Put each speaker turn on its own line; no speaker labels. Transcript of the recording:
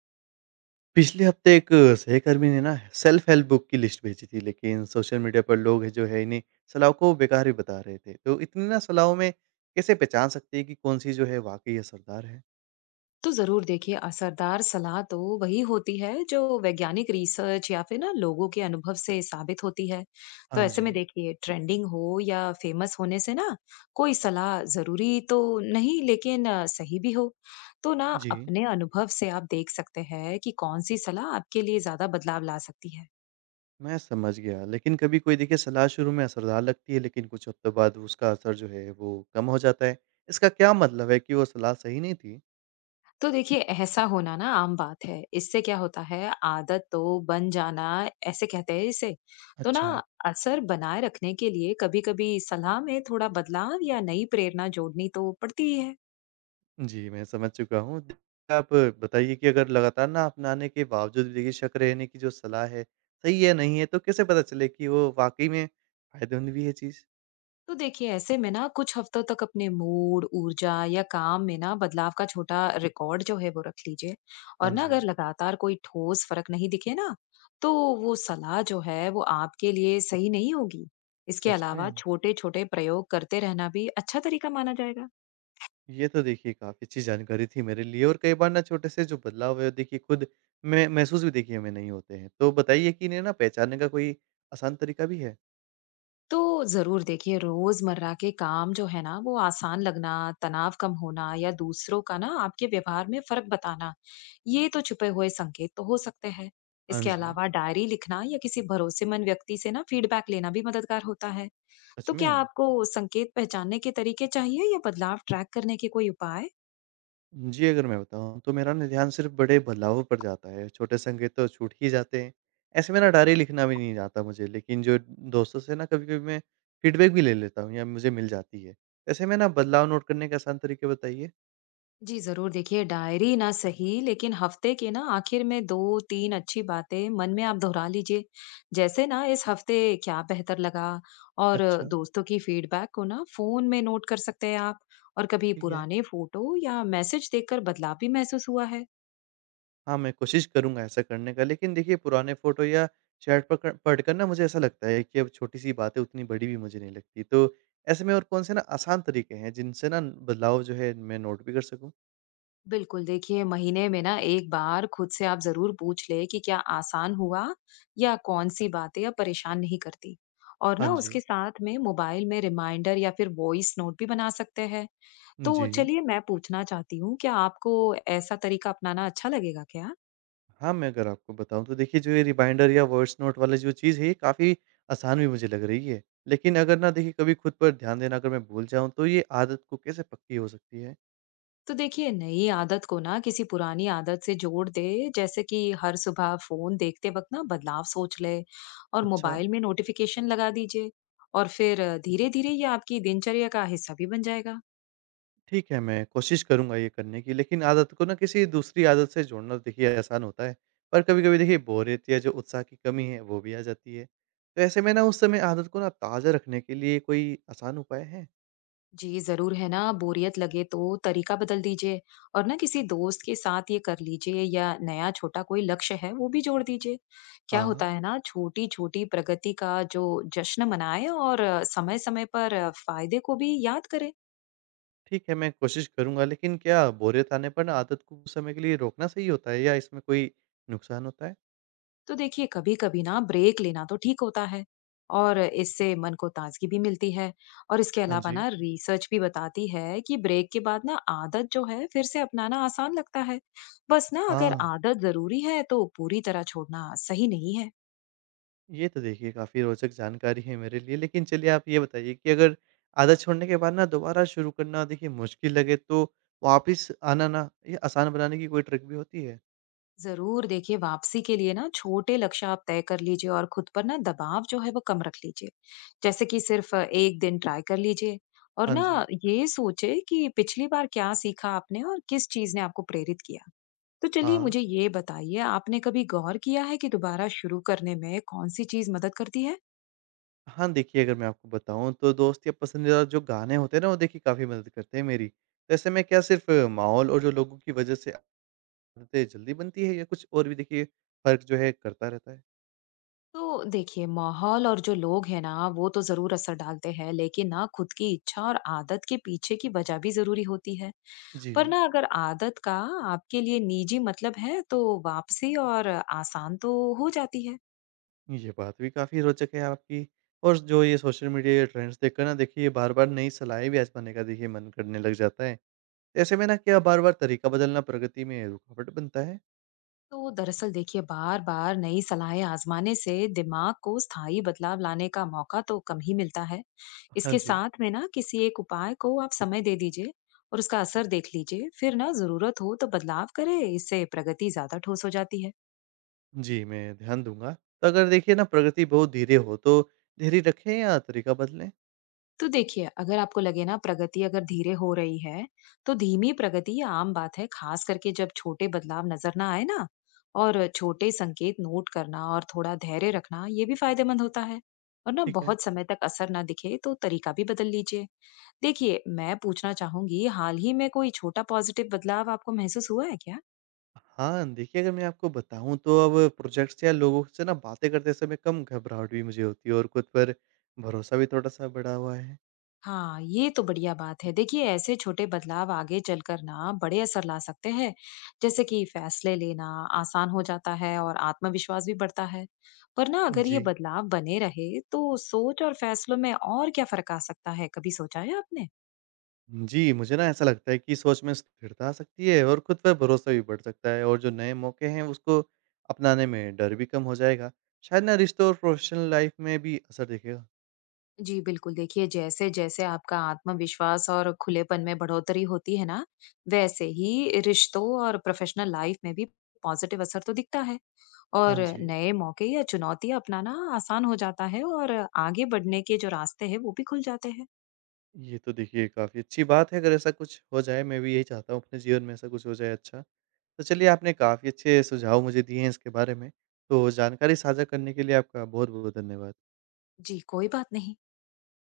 पिछले हफ्ते एक सहकर्मी ने ना सेल्फ हेल्प बुक की लिस्ट भेजी थी, लेकिन सोशल मीडिया पर लोग हैं जो है इन्हें सलाह को बेकार ही बता रहे थे। तो इतनी ना सलाहों में कैसे पहचान सकते हैं कि कौन सी जो है वाकई असरदार है?
तो जरूर देखिए, असरदार सलाह तो वही होती है जो वैज्ञानिक रिसर्च या फिर ना लोगों के अनुभव से साबित होती है। तो
हाँ
ऐसे
जी।
में देखिए, ट्रेंडिंग हो या फेमस होने से ना कोई सलाह जरूरी तो नहीं, लेकिन सही भी हो तो ना
जी,
अपने अनुभव से आप देख सकते हैं कि कौन सी सलाह आपके लिए ज्यादा बदलाव ला सकती है।
मैं समझ गया, लेकिन कभी कोई देखिए सलाह शुरू में असरदार लगती है, लेकिन कुछ हफ्तों बाद उसका असर जो है वो कम हो जाता है। इसका क्या मतलब है कि वो सलाह सही नहीं थी?
तो देखिए, ऐसा होना ना आम बात है। इससे क्या होता है, आदत तो बन जाना ऐसे कहते हैं इसे। तो ना
अच्छा।
असर बनाए रखने के लिए कभी कभी सलाह में थोड़ा बदलाव या नई प्रेरणा जोड़नी तो पड़ती ही है।
जी, मैं समझ चुका हूँ। देखिए, आप बताइए कि अगर लगातार ना अपनाने के बावजूद भी देखिए शक रहने की जो सलाह है, सही है, नहीं है, तो कैसे पता चले कि वो वाक़ई में फ़ायदेमंद भी है चीज़?
तो देखिए, ऐसे में ना कुछ हफ्तों तक अपने मूड, ऊर्जा या काम में ना बदलाव का छोटा रिकॉर्ड जो है वो रख लीजिए,
हाँ
और ना
जी।
अगर लगातार कोई ठोस फर्क नहीं दिखे ना, तो वो सलाह जो है वो आपके लिए सही नहीं होगी। इसके
सच
अलावा
में?
छोटे छोटे प्रयोग करते रहना भी अच्छा तरीका माना जाएगा।
ये तो देखिए काफ़ी अच्छी जानकारी थी मेरे लिए, और कई बार ना छोटे से जो बदलाव है देखिए खुद में महसूस भी देखिए हमें नहीं होते हैं। तो बताइए कि इन्हें ना पहचानने का कोई आसान तरीका भी है?
तो ज़रूर देखिए, रोज़मर्रा के काम जो है ना वो आसान लगना, तनाव कम होना या दूसरों का ना आपके व्यवहार में फ़र्क बताना, ये तो छुपे हुए संकेत तो हो सकते हैं।
हाँ
इसके
जी।
अलावा डायरी लिखना या किसी भरोसेमंद व्यक्ति से ना फीडबैक लेना भी मददगार होता है।
सच
तो क्या
में?
आपको संकेत पहचानने के तरीके चाहिए या बदलाव ट्रैक करने के कोई उपाय?
जी, अगर मैं बताऊँ तो मेरा ना ध्यान सिर्फ़ बड़े बदलावों पर जाता है, छोटे संकेत तो छूट ही जाते हैं। ऐसे में ना डायरी लिखना भी नहीं आता मुझे, लेकिन जो दोस्तों से ना कभी-कभी मैं फीडबैक भी ले लेता हूँ या मुझे मिल जाती है। ऐसे में ना बदलाव नोट करने के आसान तरीके बताइए?
जी जरूर, देखिए डायरी ना सही, लेकिन हफ्ते के ना आखिर में दो तीन अच्छी बातें मन में आप दोहरा लीजिए। जैसे ना इस हफ्ते क्या बेहतर लगा, और
अच्छा।
दोस्तों की फीडबैक को ना फोन में नोट कर सकते हैं आप। और कभी
ठीक है।
पुराने फोटो या मैसेज देखकर बदलाव भी महसूस हुआ है।
हाँ, मैं कोशिश करूँगा ऐसा करने का, लेकिन देखिए पुराने फ़ोटो या चैट पकड़ पढ़कर ना मुझे ऐसा लगता है कि अब छोटी-सी बातें उतनी बड़ी भी मुझे नहीं लगती। तो ऐसे में और कौन से ना आसान तरीके हैं जिनसे ना बदलाव जो है मैं नोट भी कर सकूँ?
बिल्कुल देखिए, महीने में ना एक बार खुद से आप जरूर पूछ ले कि क्या आसान हुआ या कौन सी बातें अब परेशान नहीं करती। और
हाँ
ना
जी।
उसके साथ में मोबाइल में रिमाइंडर या फिर वॉइस नोट भी बना सकते हैं। तो
जी।
चलिए, मैं पूछना चाहती हूँ, क्या आपको ऐसा तरीका अपनाना अच्छा लगेगा क्या?
हाँ, मैं अगर आपको बताऊँ तो देखिए जो ये रिमाइंडर या वॉइस नोट वाला जो चीज़ है ये काफ़ी आसान भी मुझे लग रही है। लेकिन अगर ना देखिए कभी खुद पर ध्यान देना अगर मैं भूल जाऊँ तो ये आदत को कैसे पक्की हो सकती है?
तो देखिए, नई आदत को ना किसी पुरानी आदत से जोड़ दे, जैसे कि हर सुबह फ़ोन देखते वक़्त ना बदलाव सोच ले, और
अच्छा।
मोबाइल में नोटिफ़िकेशन लगा दीजिए। और फिर धीरे-धीरे ये आपकी दिनचर्या का हिस्सा भी बन जाएगा।
ठीक है, मैं कोशिश करूँगा ये करने की, लेकिन आदत को ना किसी दूसरी आदत से जोड़ना तो देखिए आसान होता है। पर कभी-कभी देखिए बोरियत या जो उत्साह की कमी है वो भी आ जाती है। तो ऐसे में ना उस समय आदत को ना ताज़ा रखने के लिए कोई आसान उपाय है?
जी जरूर है, ना बोरियत लगे तो तरीका बदल दीजिए, और ना किसी दोस्त के साथ ये कर लीजिए या नया छोटा कोई लक्ष्य है वो भी जोड़ दीजिए। क्या
हाँ।
होता है ना, छोटी छोटी प्रगति का जो जश्न मनाए, और समय समय पर फायदे को भी याद करें।
ठीक है, मैं कोशिश करूँगा, लेकिन क्या बोरियत आने पर ना आदत को कुछ समय के लिए रोकना सही होता है या इसमें कोई नुकसान होता है?
तो देखिए, कभी कभी ना ब्रेक लेना तो ठीक होता है, और इससे मन को ताजगी भी मिलती है। और इसके
हाँ
अलावा
जी।
ना रिसर्च भी बताती है कि ब्रेक के बाद ना आदत जो है फिर से अपनाना आसान लगता है। बस ना, अगर
हाँ,
आदत जरूरी है तो पूरी तरह छोड़ना सही नहीं है।
ये तो देखिए काफ़ी रोचक जानकारी है मेरे लिए, लेकिन चलिए आप ये बताइए कि अगर आदत छोड़ने के बाद ना दोबारा शुरू करना देखिए मुश्किल लगे, तो वापिस आना ना ये आसान बनाने की कोई ट्रिक भी होती है?
जरूर देखिए, वापसी के लिए ना छोटे लक्ष्य आप तय कर लीजिए, और खुद पर ना दबाव जो है वो कम रख लीजिए। जैसे कि सिर्फ एक दिन ट्राई कर लीजिए, और
हाँ जी।
ना ये सोचे कि पिछली बार क्या सीखा आपने और किस चीज ने आपको प्रेरित किया। तो चलिए,
हाँ।
मुझे ये बताइए, आपने कभी गौर किया है कि दोबारा शुरू करने में कौन सी चीज मदद करती है?
हाँ, देखिए अगर मैं आपको बताऊँ तो दोस्त या पसंदीदा जो गाने होते हैं ना वो देखिए काफ़ी मदद करते हैं मेरी। तो ऐसे में क्या सिर्फ़ माहौल और जो लोगों की वज़ह से आदतें जल्दी बनती है या कुछ और भी देखिए फ़र्क जो है करता रहता है?
तो देखिए, माहौल और जो लोग हैं ना वो तो जरूर असर डालते हैं, लेकिन ना खुद की इच्छा और आदत के पीछे की वजह भी जरूरी होती है। पर
जी।
ना अगर आदत का आपके लिए निजी मतलब है तो वापसी और आसान तो हो जाती है।
ये बात भी काफ़ी रोचक है आपकी। और जो ये सोशल मीडिया ट्रेंड्स देखकर ना देखिए बार-बार नई सलाहें भी आज़माने का देखिए मन करने लग जाता है। ऐसे में ना क्या बार-बार तरीका बदलना प्रगति में रुकावट बनता है?
तो दरअसल देखिए, बार बार नई सलाहें आजमाने से दिमाग को स्थायी बदलाव लाने का मौका तो कम ही मिलता है।
हाँ
इसके
जी।
साथ में ना किसी एक उपाय को आप समय दे दीजिए, और उसका असर देख लीजिए। फिर ना जरूरत हो तो बदलाव करें। इससे प्रगति ज्यादा ठोस हो जाती है।
जी, मैं ध्यान दूँगा। तो अगर देखिए ना प्रगति बहुत धीरे हो तो धैर्य रखें या तरीका बदलें?
तो देखिए, अगर आपको लगे ना प्रगति अगर धीरे हो रही है, तो धीमी प्रगति ये आम बात है, खास करके जब छोटे बदलाव नजर ना आए ना। और छोटे संकेत नोट करना और थोड़ा धैर्य रखना ये भी फायदेमंद होता है। और ना
ठीक है।
बहुत समय तक असर ना दिखे तो तरीका भी बदल लीजिए। देखिए, मैं पूछना चाहूंगी, हाल ही में कोई छोटा पॉजिटिव बदलाव आपको महसूस हुआ है क्या?
हाँ, देखिए अगर मैं आपको बताऊँ तो अब प्रोजेक्ट्स या लोगों से ना बातें करते समय कम घबराहट भी मुझे होती है और खुद पर भरोसा भी थोड़ा-सा बढ़ा हुआ है।
हाँ, ये तो बढ़िया बात है। देखिए, ऐसे छोटे बदलाव आगे चलकर ना बड़े असर ला सकते हैं। जैसे कि फैसले लेना आसान हो जाता है और आत्मविश्वास भी बढ़ता है। पर ना अगर
जी।
ये बदलाव बने रहे तो सोच और फैसलों में और क्या फर्क आ सकता है, कभी सोचा है आपने?
जी, मुझे ना ऐसा लगता है कि सोच में स्थिरता आ सकती है और खुद पर भरोसा भी बढ़ सकता है और जो नए मौके हैं उसको अपनाने में डर भी कम हो जाएगा। शायद ना रिश्तों और प्रोफेशनल लाइफ़ में भी असर दिखेगा।
जी बिल्कुल, देखिए जैसे जैसे आपका आत्मविश्वास और खुलेपन में बढ़ोतरी होती है ना, वैसे ही रिश्तों और प्रोफेशनल लाइफ में भी पॉजिटिव असर तो दिखता है,
हाँ
और
जी।
नए मौके या चुनौतियां अपनाना आसान हो जाता है, और आगे बढ़ने के जो रास्ते हैं वो भी खुल जाते हैं।
ये तो देखिए काफ़ी अच्छी बात है, अगर ऐसा कुछ हो जाए, मैं भी यही चाहता हूँ अपने जीवन में ऐसा कुछ हो जाए। अच्छा। तो चलिए आपने काफ़ी अच्छे सुझाव मुझे दिए हैं इसके बारे में, तो जानकारी साझा करने के लिए आपका बहुत-बहुत धन्यवाद।
जी कोई बात नहीं।